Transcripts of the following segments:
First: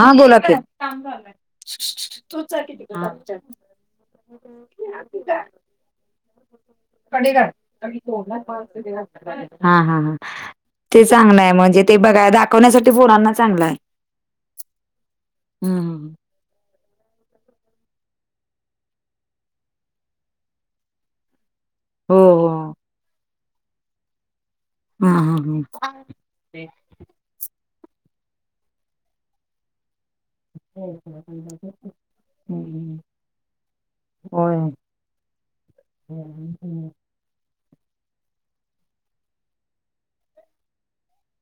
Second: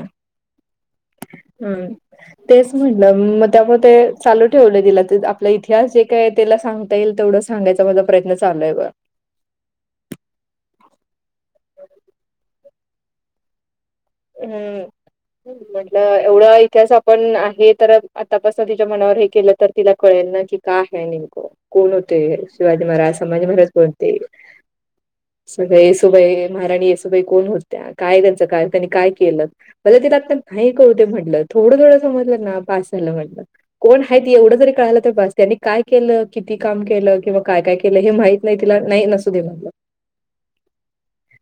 हां बोलां ताई हम्मं तेचं म्हटलं मंग त्यांमुळे ते चालूं ठेवलं दिलं आपल्या इथं इतिहास जे कायं तीलां सांगता येईल तेवढं सांगयचा माझं प्रयंत्न चालूंय बरं हां हां हां ते चांगलं आहे म्हणजे ते बघां दाखवण्यांसाठी ते पोरांना चांगलं आहे हम्मं म्हटलं हम्म. एवढां इतिहास आपणं आहे तरं आंतापासून तिच्या मनांवर हे केलं तरं तिलां कळेल नां की कायं आहे कोणं हो होते हो शिवाजी महारांज संभाजी महारांज कोणते हा हा हा सगळें सुबय महारांणी ये सुुबई कोणं होत्यां कायं त्यांचं कायं त्यांनी कायं केलं म्हंजे तेत नाहीं कोटे होते म्हटलं थोडं रडायचं म्हटलं समजलं नां पास झालं म्हटलं कोणं आहेत एवढं होय जरी कळालं तरं बसं त्यांनी कायं केलं किती कामं केलं किंवा कायं कायं केलं हे माहित नाहीं तिलां नाहीं नसूं दे म्हणलं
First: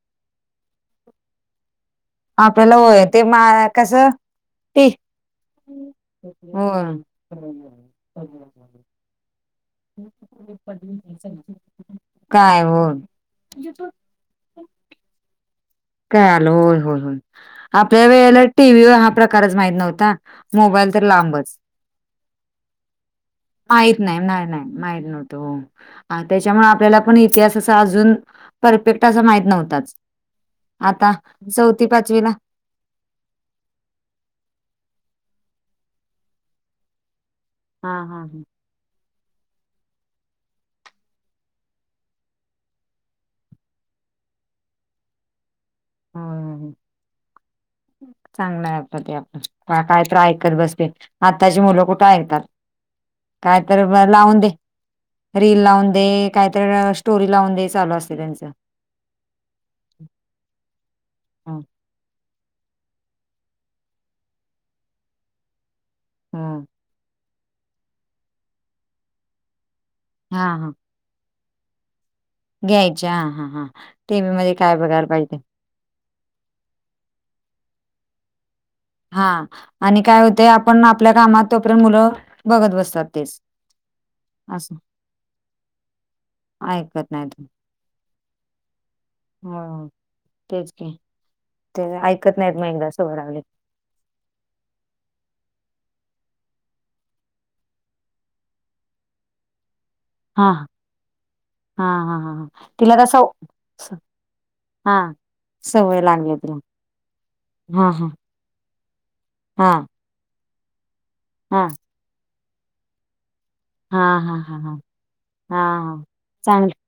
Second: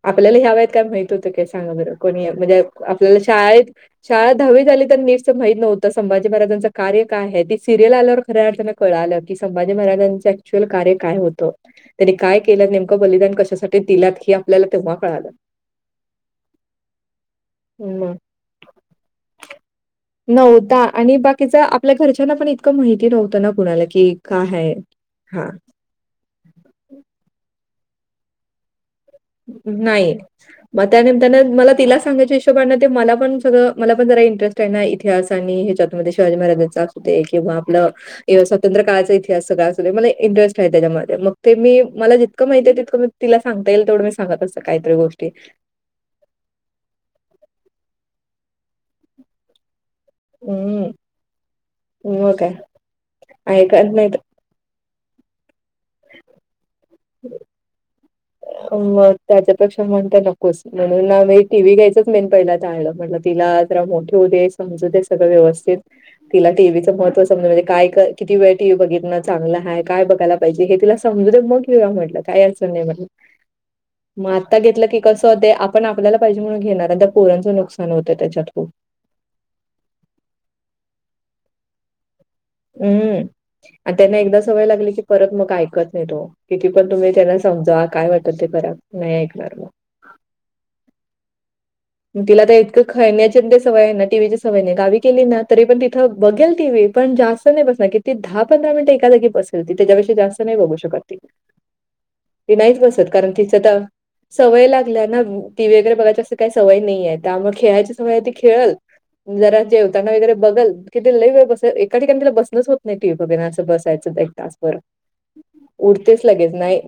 आपल्याला ह्यां वयांत कायं माहित होतं कायं सांगा बरं कोणी म्हणजे आपल्याला होय आपल्यांला ते मा शाळेत कसं शाळा दहावी झाली ती तर नीटच माहित नव्हतं संभाजी महाराांचं होय कार्य काय आहे ती सिरियल आल्यावर खऱ्या अर्थान कळाल की संभाजी महाराज एक्चुअलकार्य काय होत त्यांनी काय केलं नेमकं बलिदान कशासाठी ते तिलात की आपल्याला तेव्हा कळालं काय आल होय, होय, होय. आपल्या मग वेळेला टीव्हीवर हा प्रकारच माहित नव्हता नव्हता मोबाईल तर आणि लांबच. बाकीचं आपल्या घरच्यांना पण इतकं माहिती नव्हतं ना कुणाला, माहीत की नाही, काय नाही, नाही, हाय? माहीत हां, नव्हतो. ह त्याच्यामुळे आपल्याला पण इतिहास असा अजून परफेक्ट असा माहीत नव्हताच. नाही. मग आता त्यानिमित्ताने मला चौथी, तला पाचवीला सांगायचं मला पण सगळं मला पण जरा इंटरेस्ट आहे ना इतिहास आणि ह्याच्यातूनमध्ये शिवाजी महाराजांचा असुदे किंवा न हां, हां, हां. एव स [inaudible] तंत्रळाचा इतिहास सगळा अस मला इंटरेस्ट आहे त्याच्यामध्ये मग ते मी मला जितकं माहिती आहे तितकं मी तिला सांगता येईल तेवढं मी सांगत असते काहीतरी गोष्टी ह चांगलं आहे आता ते काय, काय तर ऐकत बसते हं, आत्ताची मुलं कुठे मग ऐकतात. काय. काय ऐकत तर नाही म लावून दे. रील लावून दे काहीत स्टोरी लावून दे चालू असते त्यांच. मग त्याच्यापेक्षा म्हणता नकोस म्हणून आ म हां. टीव्ही घ्यायच मेन पहिला टाळलं म्हटल तिला जरा मोठी होछ दे समजू दे सगळं व्यवस्थित तिला हो. टीव्हीचं महत्व समजने म्हणजे काय किती वेळ टी व्ही बघितन चांगलय काय बघ हां, पाहिजे हां. हे तिला समजूदे मग घेऊन या म्हटलं. काय अडचण नाही म्हटलं घ्यायच्या ह हा हां. मग टीव्हीमध्ये आत्ता काय घेतलं की बघायला कसं पाहिजे. होत आपण आपल्याला पाहिजे म्हणून घेणार आता पोरांचं नुकसान होतं त्याच्यात खूप हा आणि काय होते आपण आपल्या कामात तोपर्यंत मुलं बघत बसतात हम्म तेच. आणि त्यांना एकदा सवय असं लागली की परत मग ऐकत नाही तो. किती पण ऐकत तुम्ही त्यांना नाहीत समजावा काय वाटत ते करा नाही ऐकणार मग. हो तेच की ते ऐकत नाहीत मग एकदा सवय लागली होय न सवय नाही टीव्हीची सवय नाही गावी केली ना तरी पण तिथं बघेल टी व्ही पण जास्त नाही बस ती दहा, पंधरा मिनिट एका जागी बसेल ती त्याच्याबेक्षा जास्त हा नाही बघू शकत ती. हा हा हा ती हा नाहीच तिला बसत तस कारण तिच तर सवय हा लागल्या ना टी व्ही वगैरे सवय बघायच लागली असं काय तिला सवय नाही आहे त्या मग हा खेळायची हा सवय आहे ती खेळल जरा हा जेवताना वगैरे बघल किती लयी वेळ बस हा एका ठिकाणी तिला बसणच होत नाही टी व्ही बघेल ना असं हा बसायचं एक हा तास हा हा हा भर हा उठतेच लगेच चांग नाही.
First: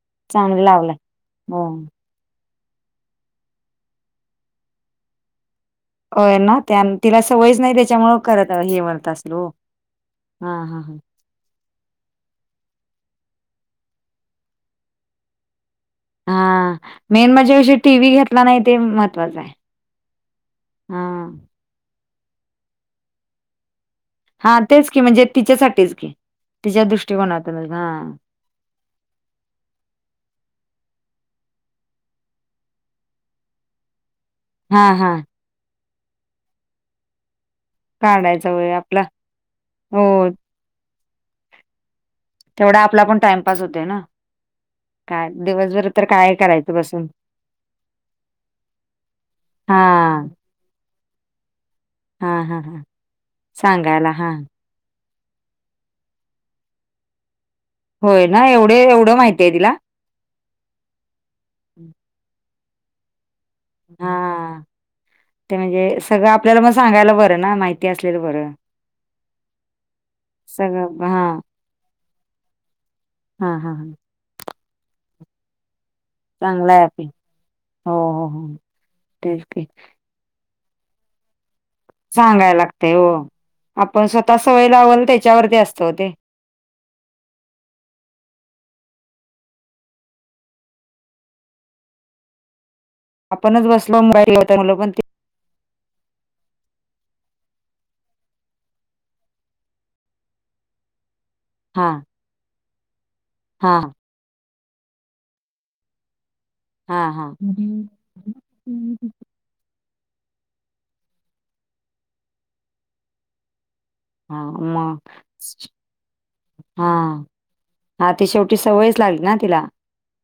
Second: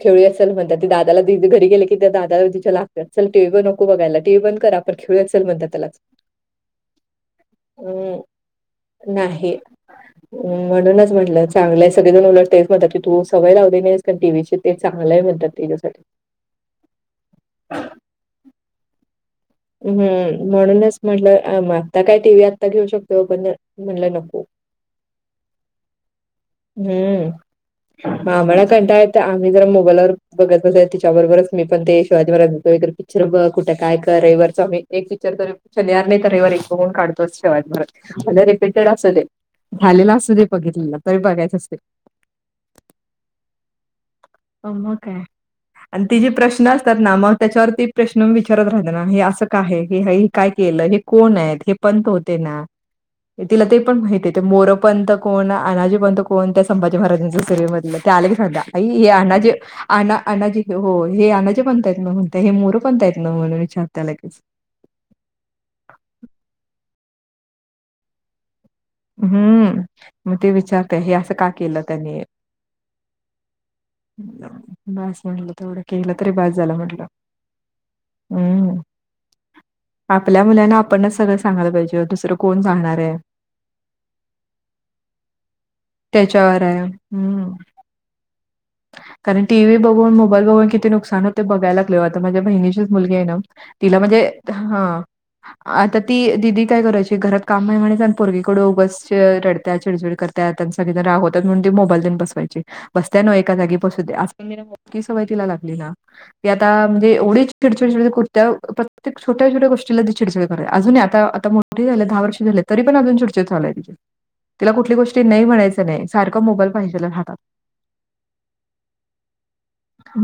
खेळुया चल चांगलं म्हणती ती लावलं दादाला हो घरी गेले की त्या दादाला तिच्याला चल टी व्ही बघु नो बघायला टी व्ही बंद कर आपण खेळुत चल बर त्याला होय ना त्या तिला सवयच नाही त्याच्यामुळ करत हे म्हणत असेल हो. नाही. हा हा हां. म्हणूनच म्हटलं चांगलंय सगळेजण उलटतेच म्हणतात की तू सवय लावली नाहीस कारण टी व्ही ची ते चांगला आहे म्हणतात त्याच्यासाठी. हा मेन म्हणजे विषय टी व्ही घेतला नाही ते महत्त्वाचं आहे. हम्म म्हणूनच हा म्हटलं आता काय टी व्ही आत्ता घेऊ शकतो पण म्हटलं नको हा तेच की म्हणजे तिच्यासाठीच की तिच्या हम्म दृष्टिकोनातून हा. आम्हाला कंटाळा आम्ही जरा मोबाईलवर बघत बस त्याच्याबरोबरच मी पण ते शिवाजी महाराजाचे वगैरे पिक्चर बघ कुठ काय कर मी हा एक हा पिचर तरी शनिवारी नाहि तर रविवारी एक बघून काढतोचे शिवाजी महाराजांचा. मला काढायचा वेळ रिपीटेड आपला असू दे हो झालेला असू दे बघितलेलं तरी बघायचं असते. तेवढा आपला पण टाईमपास होतेना. ह म काय? आणि ति जे काय प्रश्न करायचं असतात बसून ना मग त्याच्यावर ती प्रश्न विचारत राहत ना. हे असं काय हा आहे? हाय ही की काय? केलं. हे कोण आहेत हे पंत हा होते हा ना? हा तिला ते पण सांगायला हा माहिती मोर पंत कोण? अनाजी पंत कोण? त्या संभाजी महाराजांच्या सेवेमध्ये होय ना? एवढे एवढं माहितीय तिला? अना -अनाजी हो हे अनाजी पंतयत ना? म्हणते हे मोरं पंत येत ना? म्हणून विचारत्या लगेच. हा ते म्हणजे सगळं आपल्याला मग सांगायला बरं ना? माहिती असलेलं बरं. हम्म मग ते विचारत्या सगळं हे हा असं का केलं त्यानी. हा हा हां. बास म्हणलं तेवढ केलं तरी बास चांगला झाला आहे आपी म्हटलं. हो हो हो हम्म. तेच की आपल्या मुलांना आपणच सगळं सांगायला पाहिजे. दुसरं सांगायला कोण लागतय सांगणार हो. आहे? आपण स्वतः सवय लावल त्याच्यावरती असतो वो ते. त्याच्यावराय हम्म. कारण टी व्ही बघून मोबाईल बघून किती नुकसान होते बघयला लागलोय. आता माझ्या बहिणीचीच मुलगी आहे ना? आपणच तिला बसलो म्हणजे मोबाईल घेऊन तर मुलं पण हा आता ती दिदी काय करायची? घरात काम आहे म्हणायच पोरगीकड उगस रडत्या. चिडचिड करत्या. त्यां सगळीजन रागवतात. म्हणून ती हा मोबाईल देऊन बसवायची. बसत्या नव एका हा जागी बसू दे. अस म ही सवय तिला लागली ना? की आता हा म्हणजे हा एवढी चिडचिड -चिडचिड करत्या प्रत्यक्ष छोट्या छोट्या गोष्टीला ती चिडचिड करत्या अजून नाही आता आता मोठी झाल्या. दहा वर्ष झाल्या. तरी पण अजून चिडचिड चालू आहे तिची. हा तिला कुठली गोष्टी नाही मग म्हणायचं नाही. सारखं मोबाईल हा पाहिजेल हातात. हा ती शेवटी सवयच लागली ना तिला.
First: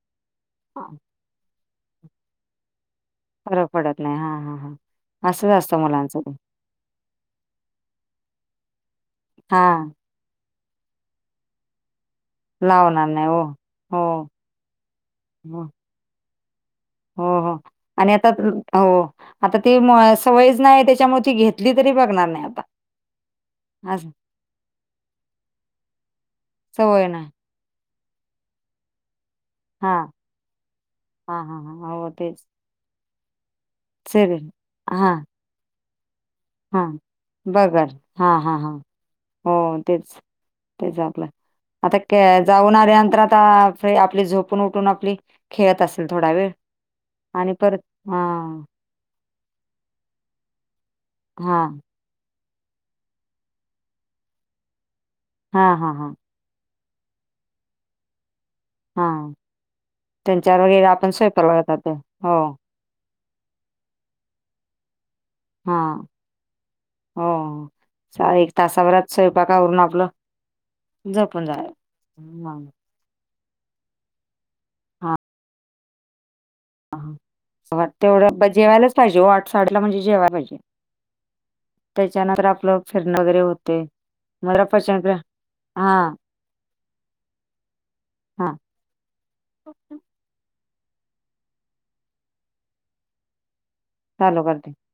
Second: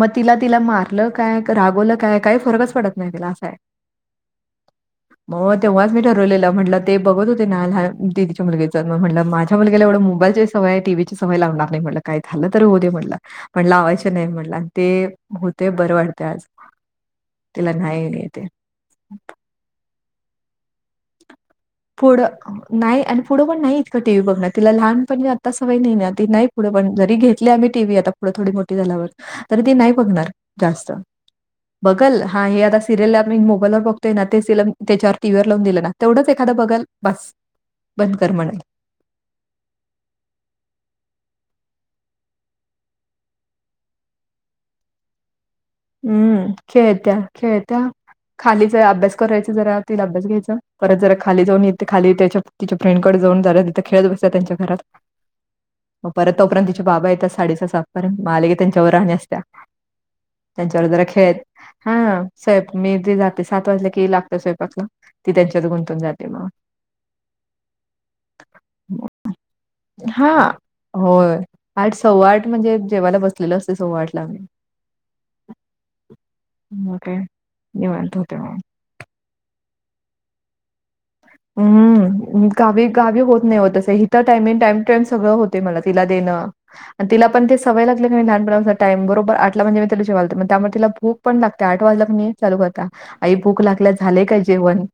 मग तिला -तिला मारलं काय? क रागवलं काय? काय फरकच पडत नाही तिला अस हाय. फरक पडत नाही हा हा हा असंच मग असतं तेव्हाच मी मुलांचं ते ठरवलेल म्हटलं ते बघत आ हा दीदीच्या मुलगीच. माझ्या हा मुलीगीला तेवढं मोबाईलची सवय टी व्ही ची सवय लावणार नाही म्हटलं. काय झालं तरी होऊ दे लावणार म्हटलं. नाही हो म्हण हो लावायच नाही म्हणलं. आणि ते हो होतेय बरं वाटते आज. हो हो तिला नाही आणि आता येते. हो आता ती म सवयच नाही त्याच्यामुळे ती घेतली तरी ब पुढं नाही आणि पुढं पण नाही इतकं टीव्ही बघण. तिला लहान पणी आत्ता सवय नाही. ती नाही पुढे पण सवय जरी घेत नाही घेतली आम्ही टी व्ही पुढं थोडी मोठी झाल्यावर तरी ती नाही हा बघणार जास्त. हा हा हा हो बघल हा तेच हे आता सिरियल आप मोबाईलवर बघ ते ना तेच सिरियल तीला हा त्याच्यावर टीव्हीवर लावून दिलं ना तेवढंच एखादा बघल हा बस बघल बंद कर हा हा म्हणल. हा हो तेच. तेच आपलं आता जाऊन आल्या नंतर आता आपली झोपून उठून आपली खेळत असेल थोडा वेळ हम्म खेळत्या आणि खेळत्या परत हा खालीच अभ्यास करायच जरा. तिचा अभ्यास घ्यायच. परत जरा खाली हा जाऊन येत. खाली त्याच्या तिच्या फ्रेंडकड जाऊन झालं तिथं खेळत बसत्या त्यांच्या घरात. हा हा मग हां. परत तोपर्यंत तिचे बाबा येतात. साडे सहा -सात पर्यंत म आले की त्यांच्यावर आणि हा असत्या. वगैरे त्यांच्यावर जरा आपण खेळत स्वयंपाला जातो हा हो स्वयं मी तेे जाते सात वाजल्या क लागत स्वयंपाकला. ती त्यांच्यात गुंतून जाते मग. हम्म. चा एक तासाभरात स्वयंपाक अवरून आपलं हां. होय. झोपून जाया सव्वा म्हणजे जेवायला बलेललं असतय सव्वा आठला म्हंजे हा. मग काय वाटतंय निवांत होते येवढं पण मग. जेवायलाच पाहिजे ओ आठ साडे आठला म्हणजे जेवायला पाहिजे. त्याच्यानंतर हम्म आपलं गावी गावी फिरणं वगैरे होत नाय ओ होते तस इथं टायमिंग मला टाइम टू टाईम पचनक्रिया सगळं होतय मला हा तिला देणं. आणि तिला पण ते सवय लागले क नाय हा लहानपणा पसन टाईम बरोबरटला आठ ला म्हणजे तिला मी जेवायला देतो म त्या मुळं तिला भूक पण लागतीया आठ वाजल्या की नाय चालू करतिया आई भूक लागलीया झालंय काय चालू करते जेवण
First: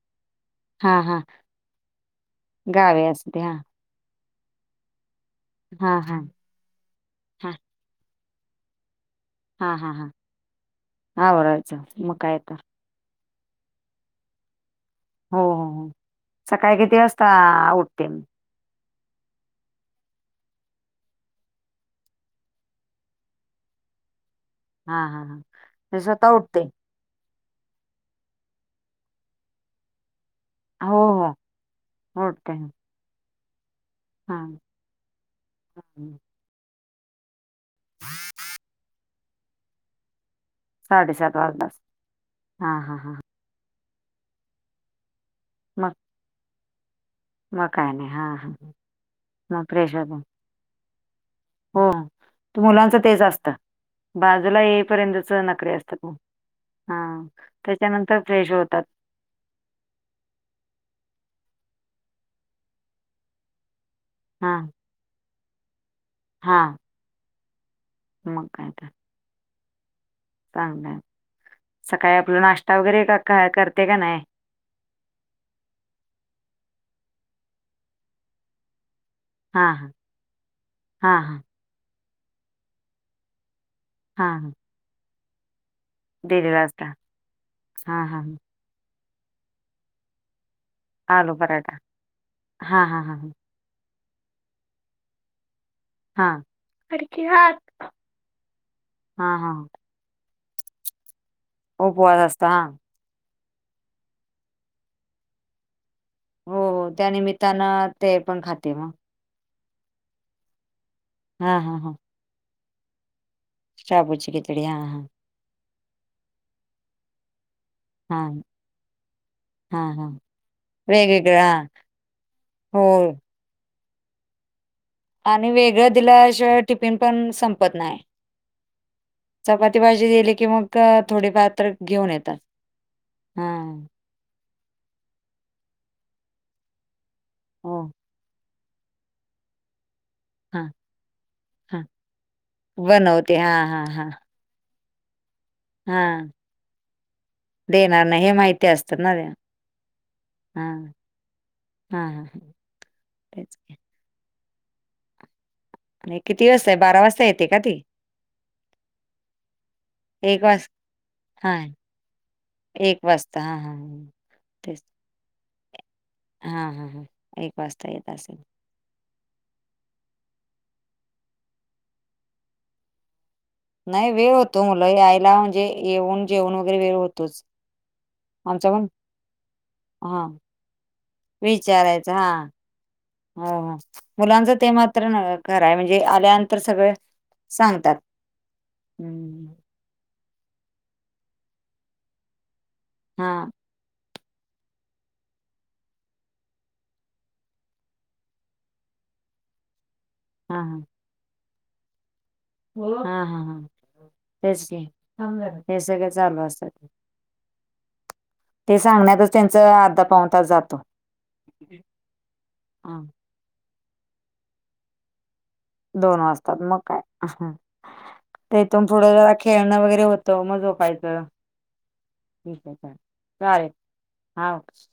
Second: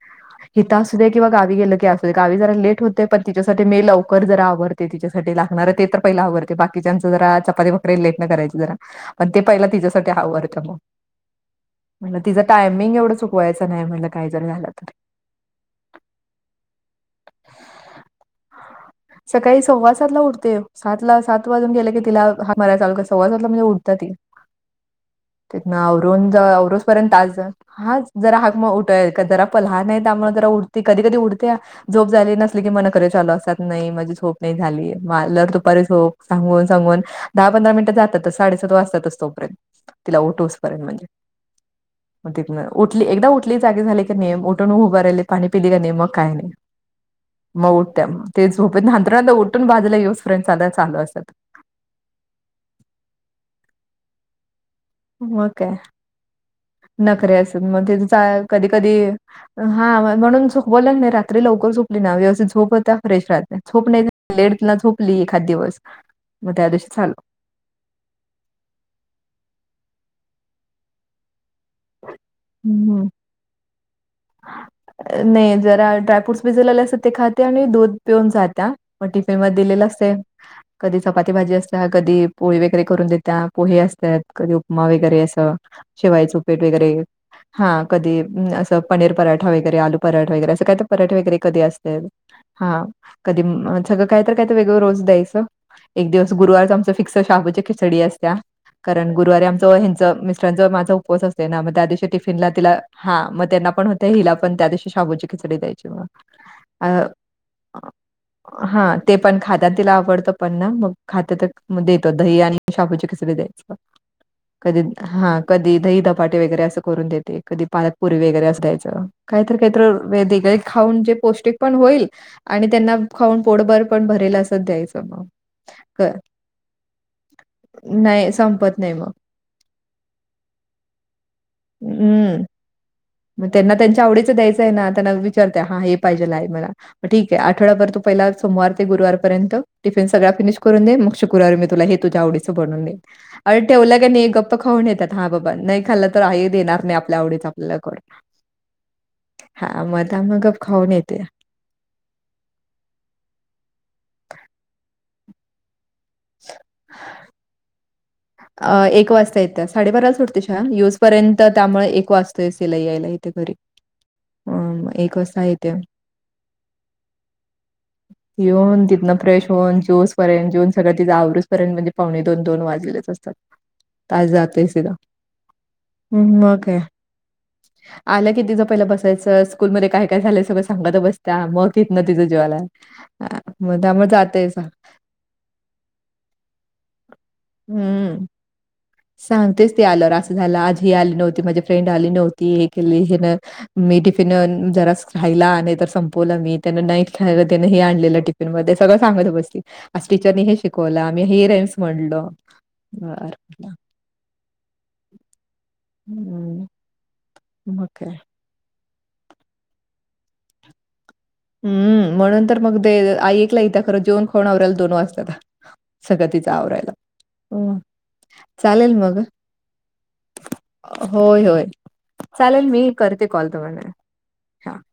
हित आ हा सुदे हा किंवा गावी गेलं की अस. गावी जरा लेट होते गावे पण असते हा तिच्यासाठी मी लवकर जरा आवरते तिच्यासाठी ला गनार ते हा तर हा पहिला आवरते बाकीच्यांच जरा हा चपाती भाकरी लेटन करायची जरा. पण ते पहिल हा हा हा तिच्यासाठी आवरतीया म आवरायचं मग म्हणलं काय तिज तर टाईम मींग एवढं चुकवायचं नाय म्हणटलं काय जरी झालं तर. हो सकाळी किती वाजता उठते म? सकाळी सव्वा सातला उठते सातला सात वाजून गेले की तिला हाक मारय चालू सव्वा सातला म्हणजे उठतिया ती. हा हा हा. ती स्वतः उठते? परंत आज हा जरा हाक उठवायच जरा आपल लहान हाय त्यामुळ जरा ती हो कधी कधी उडतिया झोप हो झाली उठते नसली की म नखरे चालू असत्यात नाय माझी झो झोप हा नाय झाली मला दुपारी झोप हम्म. सांगून सांगून दहा पंधरा मिनटं जात्याच साडेसात वाजतातच तोपयंत. तिला उठोस पर्यंत म्हणजे साडेसात वाजलाच म हा हा तिथन हा एकदा उठली जाजी झाली क नाय उठून उभा राहिली पाणी पिली का नाई मग काय नाय. म काय नाय हा. हा तेच झोपतेत हाथरुणातून मग उठून फ्रेश बाजूला येऊस होत पर्यंत चालू असत्यात. हो तु मुलांच तेच असत बाजूला ये पर्यंतच मग काय नखरे असतात हा नखरे असतात त्याच्यानंतर फ्रेश होतात. हा म्हणून झोपवल्या क नाय रात्री लवकर झोपली ना व्यवस्थित झोप होतिया फ्रेश राहतीया. झोप नाय लेट हा न झोपली एखाद दिवस म त्या हा दिवशी चाल. मग काय तर. चांगलाय सकाळी आपला नाष्टा वगैरे का- काय करते का नाय? अ नाय जरा ड्राय फ्रूटस भिजवलेले असतात ते खाते आणि दूध पिऊन जात्या. म हा हा दिलेलं असतंय कधी हा चपाती हा भाजी असतीया कधी पोळी वैगेरे करून देतिया पोहे अस त्यात हा हा कधी उपमा वगैरे असं शिवायचं उपीट दिलेला असता वगैरे. हा कधी असं पनीर पराठा वगैरे आलू पराठा वगैरे असं काय तर पराठे आलू वगैरे कधी पराठा असतेत हा कधी सगळं काय तर काय तर वेगळ रोज द्यायचं. एक दिवस हा गुरुवारच आमच फिक्स शाबूची खिचडी असतिया कारण हा गुरुवारी हा आमचं हेन च मिस्टरांचा माझा उपवास असतोय ना म त्या दिवशी उपवास असतो हा हा मग त्यांना पण होतय हिला पण त्या दिवशी शाबूची खिचडी द्यायची मग. हो अ, त्या निमित्तानं ते पण खाते मग. हां, ते पण खात्या तिला आवडतं पण ना मग खात्या हा हा तर हा देतो दही आणि शाबूची खिचडी दे शाबूची खिचडी हा कधी हा कधी दहीधपाटे वगैरे असं करून देते कधी पालकपुरी हा वगैरे असं द्यायचं काय तर काय हा तर हा वेगळे खाऊन जे वेगवेगळं पौष्टिक हा पण होईल. आणि त्यांना हो खाऊन पोरभर पण भरेल असच द्यायचं. मग. आणि वेगळ क दिल्याशिवाय टिफिन पण संपत नाय. नाही संपत नाही मग. चपाती भाजी दिली की मग थोडीफार तर घेऊन येतात. हं, मग हा त्यांना त्यांच्या आवडीच द्यायचंय ना त्यांना विचारते हा हे पाहिजेलाय मला म ठीक आहे आठवडा हो भर तू पहिला सोमार ते गुरुवारपर्यंत टिफिन सगळ्या फीनिश हा करून दे मग शुक्रारारी मी हा तुला तुझ्या आवडीच हे बनवून देईन. बनवते हा अरे हा ठेवलं काय हा नाय गप्प खाऊन येतात हा बाबा नाय हा खाल्लं तर आई देणार नाय आपल्या आवडीत आपल्याला करून. नाय हे माहिती असतं ना. हा मग त्यामुळ मग गप हा खाऊन येते. हा हा ह. आणि किती वाजता? बारा वाजता येते का ती? आ एक वाजता येत्या. साडेबाराला सुटते एक शाळा वाज यूसपर्यंत हा त्यामुळे एक वाजतोय च तिला एक यायला इथे वाजता घरी. हा हा तेच हम्म एक वाजता येत्या. हा हा हा एक वाजता येत असल. येऊन तिथन फ्रेश होऊन ज्यस पर्यंत जेऊन सगळ तिथं आवरुजपर्यंत म्हणजे पावणे दोन दोन वाजलेलच असत्यात. नाही वेळ होतो. मुलं यायला म्हणजे येऊन जेवन मग वगैरे काय. वेळ होतोच. आलं कि तिचं आमचा पहिला पण बसायचं. स्कूलमध्ये काय -काय हा झालंय सगळं सांगत बस - त्या मग तिथन विचारायचं तिज हा जीवाला हो हो मग त्यामुळे जातय मुलांच स ते मात्र खराय म्हणजे आल्यानंतर सगळं हम्म. हम्म. सांगतेच ते आल्यावर. असं झालं. आज हे आली नव्हती. माझी फ्रेंड आली नव्हती. हे केली ही हा न मी टिफिन जराच राहीला. नाही तर संपवलं मी. त्यांना नाही खायला त्यान हे आणलेलं टिफिन सगळ सांगत बसली. आज टीचर नी हे हा हा शिकवलं आम्ही हे राईम्स म्हटलो. हा हा ह तेच की हे सगळ चालू हं, असतय - - मग काय? ते सांगण्यातच त्यांच अर्धा पाऊण तास जातो. हम्म म्हणून तर मग ते हा. आईकला इथ खरं जेवण खाऊन आवरायला दोन वाजत्यात. दोन वाजतात मग काय? हं, ते इथून चालेल पुढं मग. जरा खेळणं वगैरे होतं मग झोपायचं. होय, होय. ठीक आहे. मी चालेल. करते कॉल चालेल. तुम्हाला. हा हां. ओके